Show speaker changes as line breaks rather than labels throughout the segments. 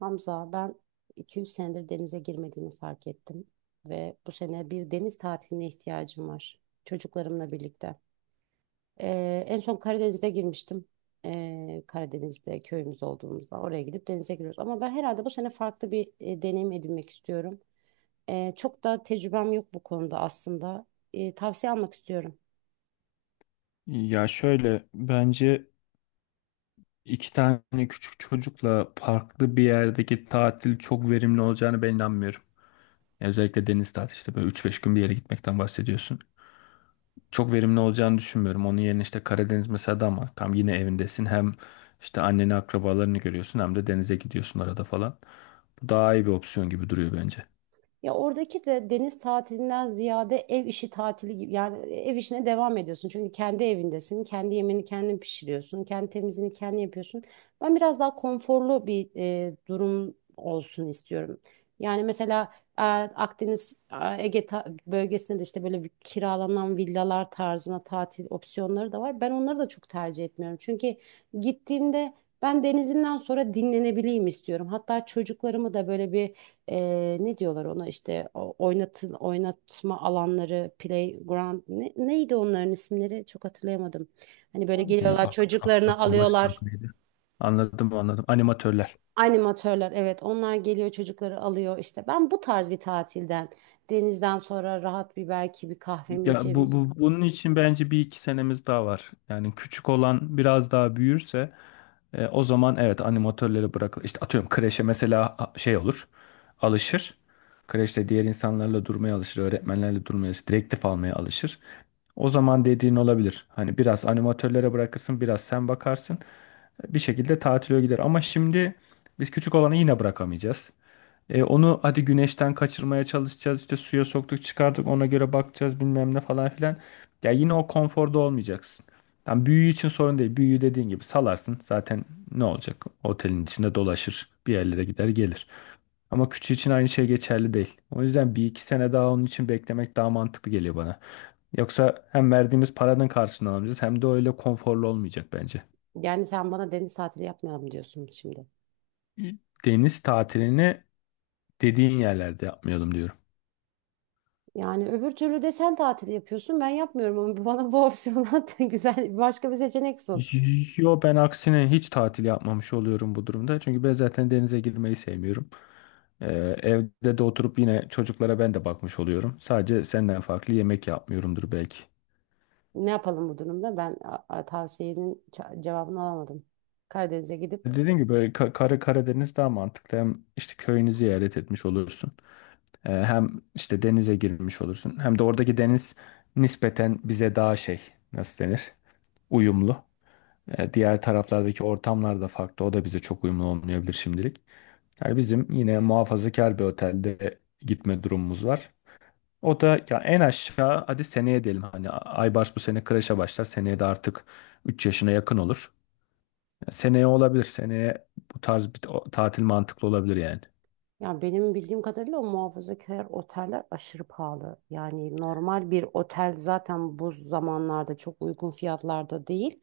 Hamza, ben 2-3 senedir denize girmediğimi fark ettim ve bu sene bir deniz tatiline ihtiyacım var çocuklarımla birlikte. En son Karadeniz'de girmiştim. Karadeniz'de köyümüz olduğumuzda oraya gidip denize giriyoruz. Ama ben herhalde bu sene farklı bir deneyim edinmek istiyorum. Çok da tecrübem yok bu konuda aslında. Tavsiye almak istiyorum.
Ya şöyle bence iki tane küçük çocukla farklı bir yerdeki tatil çok verimli olacağını ben inanmıyorum. Ya özellikle deniz tatili işte böyle üç beş gün bir yere gitmekten bahsediyorsun. Çok verimli olacağını düşünmüyorum. Onun yerine işte Karadeniz mesela da ama tam yine evindesin. Hem işte anneni akrabalarını görüyorsun hem de denize gidiyorsun arada falan. Bu daha iyi bir opsiyon gibi duruyor bence.
Ya oradaki de deniz tatilinden ziyade ev işi tatili gibi, yani ev işine devam ediyorsun. Çünkü kendi evindesin, kendi yemeğini kendin pişiriyorsun, kendi temizliğini kendin yapıyorsun. Ben biraz daha konforlu bir durum olsun istiyorum. Yani mesela Akdeniz, Ege bölgesinde de işte böyle bir kiralanan villalar tarzına tatil opsiyonları da var. Ben onları da çok tercih etmiyorum. Çünkü gittiğimde ben denizinden sonra dinlenebileyim istiyorum. Hatta çocuklarımı da böyle bir ne diyorlar ona, oynatın oynatma alanları, playground, neydi onların isimleri, çok hatırlayamadım. Hani böyle
Ya,
geliyorlar, çocuklarını
akrobasi
alıyorlar.
yok neydi? Anladım anladım. Animatörler.
Animatörler, evet, onlar geliyor çocukları alıyor. İşte ben bu tarz bir tatilden, denizden sonra rahat bir, belki bir kahvemi
Ya bu
içebilirim.
bunun için bence bir iki senemiz daha var. Yani küçük olan biraz daha büyürse o zaman evet animatörleri bırakılır. İşte atıyorum kreşe mesela şey olur. Alışır. Kreşte diğer insanlarla durmaya alışır, öğretmenlerle durmaya alışır, direktif almaya alışır. O zaman dediğin olabilir. Hani biraz animatörlere bırakırsın, biraz sen bakarsın. Bir şekilde tatile gider. Ama şimdi biz küçük olanı yine bırakamayacağız. Onu hadi güneşten kaçırmaya çalışacağız, işte suya soktuk çıkardık ona göre bakacağız bilmem ne falan filan. Ya yine o konforda olmayacaksın. Tam büyüğü için sorun değil. Büyüğü dediğin gibi salarsın. Zaten ne olacak? Otelin içinde dolaşır. Bir yerlere gider gelir. Ama küçüğü için aynı şey geçerli değil. O yüzden bir iki sene daha onun için beklemek daha mantıklı geliyor bana. Yoksa hem verdiğimiz paranın karşılığını alamayacağız hem de öyle konforlu olmayacak bence.
Yani sen bana deniz tatili yapmayalım diyorsun şimdi.
Deniz tatilini dediğin yerlerde yapmayalım diyorum.
Yani öbür türlü de sen tatil yapıyorsun, ben yapmıyorum, ama bana bu opsiyonu güzel, başka bir seçenek sun.
Yo, ben aksine hiç tatil yapmamış oluyorum bu durumda. Çünkü ben zaten denize girmeyi sevmiyorum. Ee, Evde de oturup yine çocuklara ben de bakmış oluyorum. Sadece senden farklı yemek yapmıyorumdur belki.
Ne yapalım bu durumda? Ben tavsiyenin cevabını alamadım. Karadeniz'e gidip,
Dediğim gibi böyle Karadeniz daha mantıklı. Hem işte köyünü ziyaret etmiş olursun. Hem işte denize girmiş olursun. Hem de oradaki deniz nispeten bize daha şey, nasıl denir? Uyumlu. E, diğer taraflardaki ortamlar da farklı. O da bize çok uyumlu olmayabilir şimdilik. Yani bizim yine muhafazakar bir otelde gitme durumumuz var. O da ya en aşağı hadi seneye diyelim. Hani Aybars bu sene kreşe başlar. Seneye de artık 3 yaşına yakın olur. Ya seneye olabilir. Seneye bu tarz bir tatil mantıklı olabilir yani.
ya benim bildiğim kadarıyla o muhafazakar oteller aşırı pahalı. Yani normal bir otel zaten bu zamanlarda çok uygun fiyatlarda değil.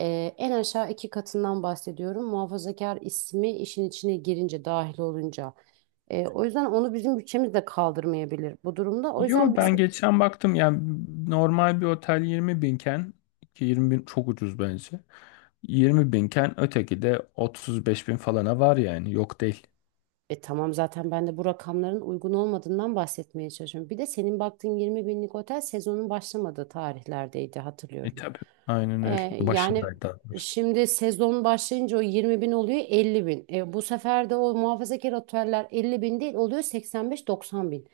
En aşağı iki katından bahsediyorum. Muhafazakar ismi işin içine girince, dahil olunca. O yüzden onu bizim bütçemiz de kaldırmayabilir bu durumda. O yüzden
Yo, ben
bizim,
geçen baktım yani normal bir otel 20 binken, ki 20 bin çok ucuz bence. 20 binken öteki de 35 bin falana var yani, yok değil.
E tamam, zaten ben de bu rakamların uygun olmadığından bahsetmeye çalışıyorum. Bir de senin baktığın 20 binlik otel sezonun başlamadığı tarihlerdeydi,
E
hatırlıyorum.
tabii. Aynen
Ee,
öyle.
yani
Başındaydı daha doğrusu.
şimdi sezon başlayınca o 20 bin oluyor 50 bin. E, bu sefer de o muhafazakar oteller 50 bin değil oluyor 85-90 bin.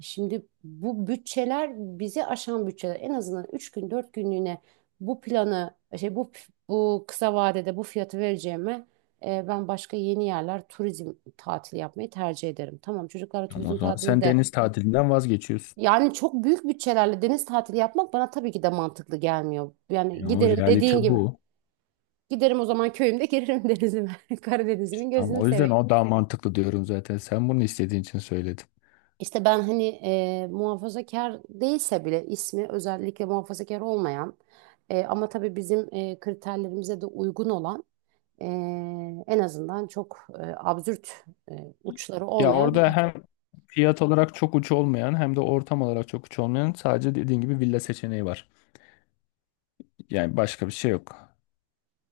Şimdi bu bütçeler bizi aşan bütçeler. En azından 3 gün, 4 günlüğüne bu planı şey bu bu kısa vadede bu fiyatı vereceğime, ben başka yeni yerler, turizm tatili yapmayı tercih ederim. Tamam, çocuklarla
Ama o
turizm
zaman
tatili
sen
de,
deniz tatilinden vazgeçiyorsun.
yani çok büyük bütçelerle deniz tatili yapmak bana tabii ki de mantıklı gelmiyor. Yani
Ya o
giderim,
realite
dediğin gibi.
bu.
Giderim o zaman, köyümde girerim denizime. Karadeniz'imin
Tamam,
gözünü
o yüzden
seveyim.
o daha mantıklı diyorum zaten. Sen bunu istediğin için söyledim.
İşte ben hani, muhafazakar değilse bile ismi özellikle muhafazakar olmayan, ama tabii bizim kriterlerimize de uygun olan, e, en azından çok absürt uçları
Ya
olmayan bir
orada
otel.
hem fiyat olarak çok uç olmayan hem de ortam olarak çok uç olmayan sadece dediğin gibi villa seçeneği var. Yani başka bir şey yok.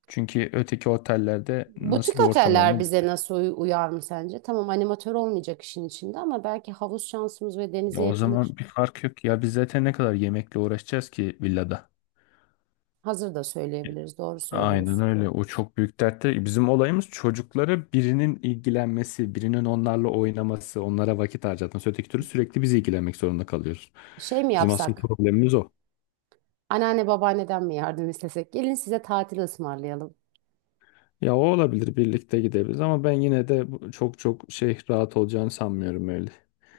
Çünkü öteki otellerde
Butik
nasıl bir ortam
oteller
olduğunu...
bize nasıl uyar mı sence? Tamam, animatör olmayacak işin içinde ama belki havuz şansımız ve
Ya
denize
o
yakınlık
zaman bir fark yok ya, biz zaten ne kadar yemekle uğraşacağız ki villada.
hazır da söyleyebiliriz. Doğru
Aynen
söylüyorsun.
öyle, o çok büyük dert değil. Bizim olayımız çocuklara birinin ilgilenmesi, birinin onlarla oynaması, onlara vakit harcatması. Öteki türlü sürekli biz ilgilenmek zorunda kalıyoruz.
Şey mi
Bizim asıl
yapsak?
problemimiz o.
Anneanne, babaanneden mi yardım istesek? Gelin size tatil ısmarlayalım.
Ya o olabilir, birlikte gidebiliriz ama ben yine de çok çok şey rahat olacağını sanmıyorum öyle.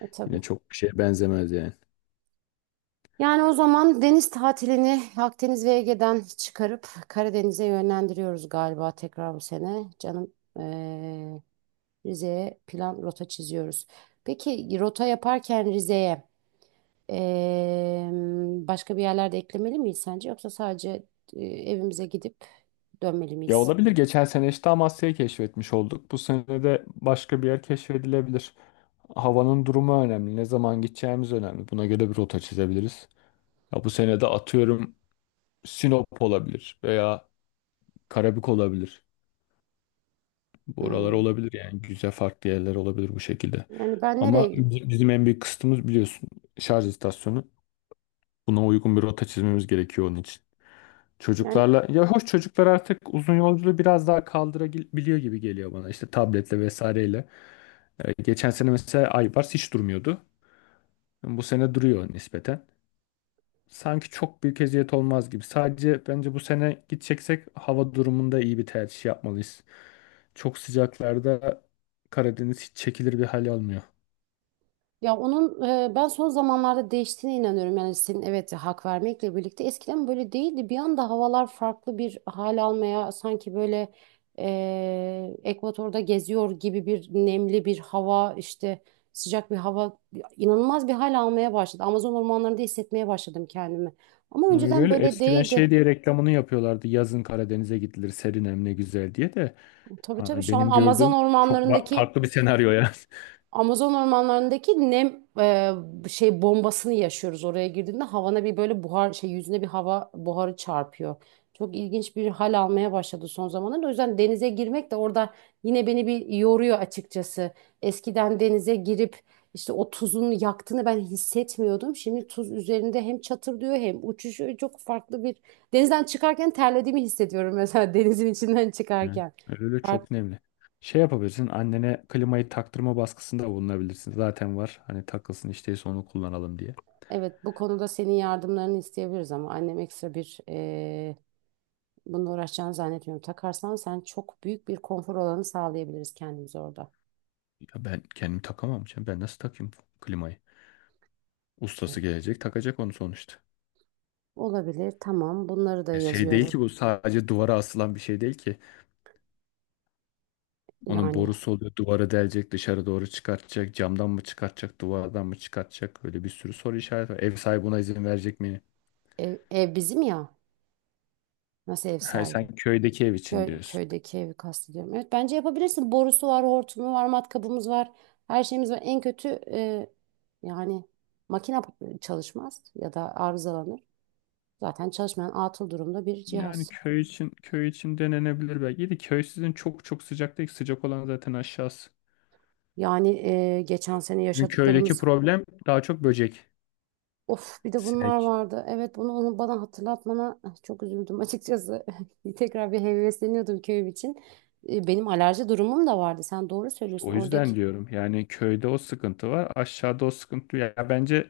E tabii.
Yine çok bir şeye benzemez yani.
Yani o zaman deniz tatilini Akdeniz ve Ege'den çıkarıp Karadeniz'e yönlendiriyoruz galiba tekrar bu sene. Canım, eee, Rize'ye plan, rota çiziyoruz. Peki rota yaparken Rize'ye, eee, başka bir yerlerde eklemeli miyiz sence? Yoksa sadece evimize gidip dönmeli
Ya
miyiz?
olabilir. Geçen sene işte Amasya'yı keşfetmiş olduk. Bu sene de başka bir yer keşfedilebilir. Havanın durumu önemli. Ne zaman gideceğimiz önemli. Buna göre bir rota çizebiliriz. Ya bu sene de atıyorum Sinop olabilir veya Karabük olabilir. Buralar
Hmm.
olabilir yani, güzel farklı yerler olabilir bu şekilde.
Yani ben
Ama
nereye,
bizim en büyük kısıtımız biliyorsun, şarj istasyonu. Buna uygun bir rota çizmemiz gerekiyor onun için.
yani.
Çocuklarla ya hoş, çocuklar artık uzun yolculuğu biraz daha kaldırabiliyor gibi geliyor bana işte tabletle vesaireyle. Geçen sene mesela Aybars hiç durmuyordu. Bu sene duruyor nispeten. Sanki çok büyük eziyet olmaz gibi. Sadece bence bu sene gideceksek hava durumunda iyi bir tercih yapmalıyız. Çok sıcaklarda Karadeniz hiç çekilir bir hal almıyor.
Ya onun, ben son zamanlarda değiştiğine inanıyorum. Yani senin, evet, hak vermekle birlikte, eskiden böyle değildi. Bir anda havalar farklı bir hal almaya, sanki böyle Ekvator'da geziyor gibi, bir nemli bir hava, işte sıcak bir hava, inanılmaz bir hal almaya başladı. Amazon ormanlarında hissetmeye başladım kendimi. Ama
Öyle
önceden
öyle.
böyle
Eskiden
değildi.
şey diye reklamını yapıyorlardı. Yazın Karadeniz'e gidilir, serin hem ne güzel diye de.
Tabii, tabii,
Yani
şu an
benim gördüğüm çok farklı bir senaryo ya.
Amazon ormanlarındaki nem, şey bombasını yaşıyoruz. Oraya girdiğinde havana bir böyle buhar, şey, yüzüne bir hava buharı çarpıyor. Çok ilginç bir hal almaya başladı son zamanlarda. O yüzden denize girmek de orada yine beni bir yoruyor, açıkçası. Eskiden denize girip işte o tuzun yaktığını ben hissetmiyordum. Şimdi tuz üzerinde hem çatırdıyor hem uçuşuyor. Çok farklı bir, denizden çıkarken terlediğimi hissediyorum mesela denizin içinden
Yani
çıkarken.
öyle çok nemli. Şey yapabilirsin, annene klimayı taktırma baskısında bulunabilirsin. Zaten var hani, takılsın işteyse onu kullanalım diye.
Evet, bu konuda senin yardımlarını isteyebiliriz ama annem ekstra bir bununla uğraşacağını zannetmiyorum. Takarsan sen, çok büyük bir konfor alanı sağlayabiliriz kendimize orada.
Ya ben kendim takamam canım. Ben nasıl takayım klimayı? Ustası
Evet.
gelecek takacak onu sonuçta.
Olabilir, tamam. Bunları da
Ya şey değil
yazıyorum.
ki bu, sadece duvara asılan bir şey değil ki. Onun
Yani
borusu oluyor, duvara delecek, dışarı doğru çıkartacak. Camdan mı çıkartacak, duvardan mı çıkartacak. Böyle bir sürü soru işareti var. Ev sahibi buna izin verecek mi?
ev bizim ya. Nasıl ev
Ha,
sahibi?
sen köydeki ev için diyorsun.
Köydeki evi kastediyorum. Evet, bence yapabilirsin. Borusu var, hortumu var, matkabımız var. Her şeyimiz var. En kötü, yani makine çalışmaz ya da arızalanır. Zaten çalışmayan, atıl durumda bir
Yani
cihaz.
köy için, köy için denenebilir belki. İyi de köy sizin çok çok sıcak değil. Sıcak olan zaten aşağısı.
Yani, geçen sene
Bizim köydeki
yaşadıklarımız.
problem daha çok böcek,
Of, bir de bunlar
sinek.
vardı. Evet, bunu, onu bana hatırlatmana çok üzüldüm açıkçası. Tekrar bir hevesleniyordum köyüm için. E, benim alerji durumum da vardı. Sen doğru
İşte
söylüyorsun
o
oradaki.
yüzden diyorum. Yani köyde o sıkıntı var. Aşağıda o sıkıntı yok. Ya bence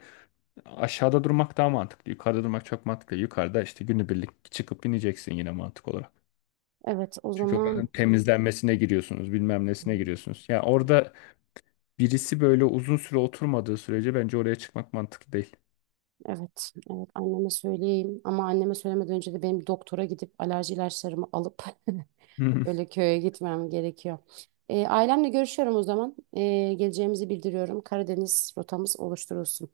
aşağıda durmak daha mantıklı. Yukarıda durmak çok mantıklı. Yukarıda işte günübirlik çıkıp ineceksin yine mantık olarak.
Evet, o
Çünkü oranın
zaman,
temizlenmesine giriyorsunuz, bilmem nesine giriyorsunuz. Ya orada birisi böyle uzun süre oturmadığı sürece bence oraya çıkmak mantıklı değil.
evet, evet, anneme söyleyeyim. Ama anneme söylemeden önce de benim bir doktora gidip alerji ilaçlarımı alıp öyle köye gitmem gerekiyor. E, ailemle görüşüyorum o zaman. E, geleceğimizi bildiriyorum. Karadeniz rotamız oluşturulsun.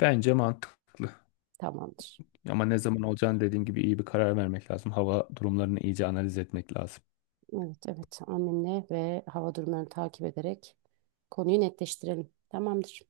Bence mantıklı.
Tamamdır.
Ama ne zaman olacağını dediğin gibi iyi bir karar vermek lazım. Hava durumlarını iyice analiz etmek lazım.
Evet, evet. Annemle ve hava durumlarını takip ederek konuyu netleştirelim. Tamamdır.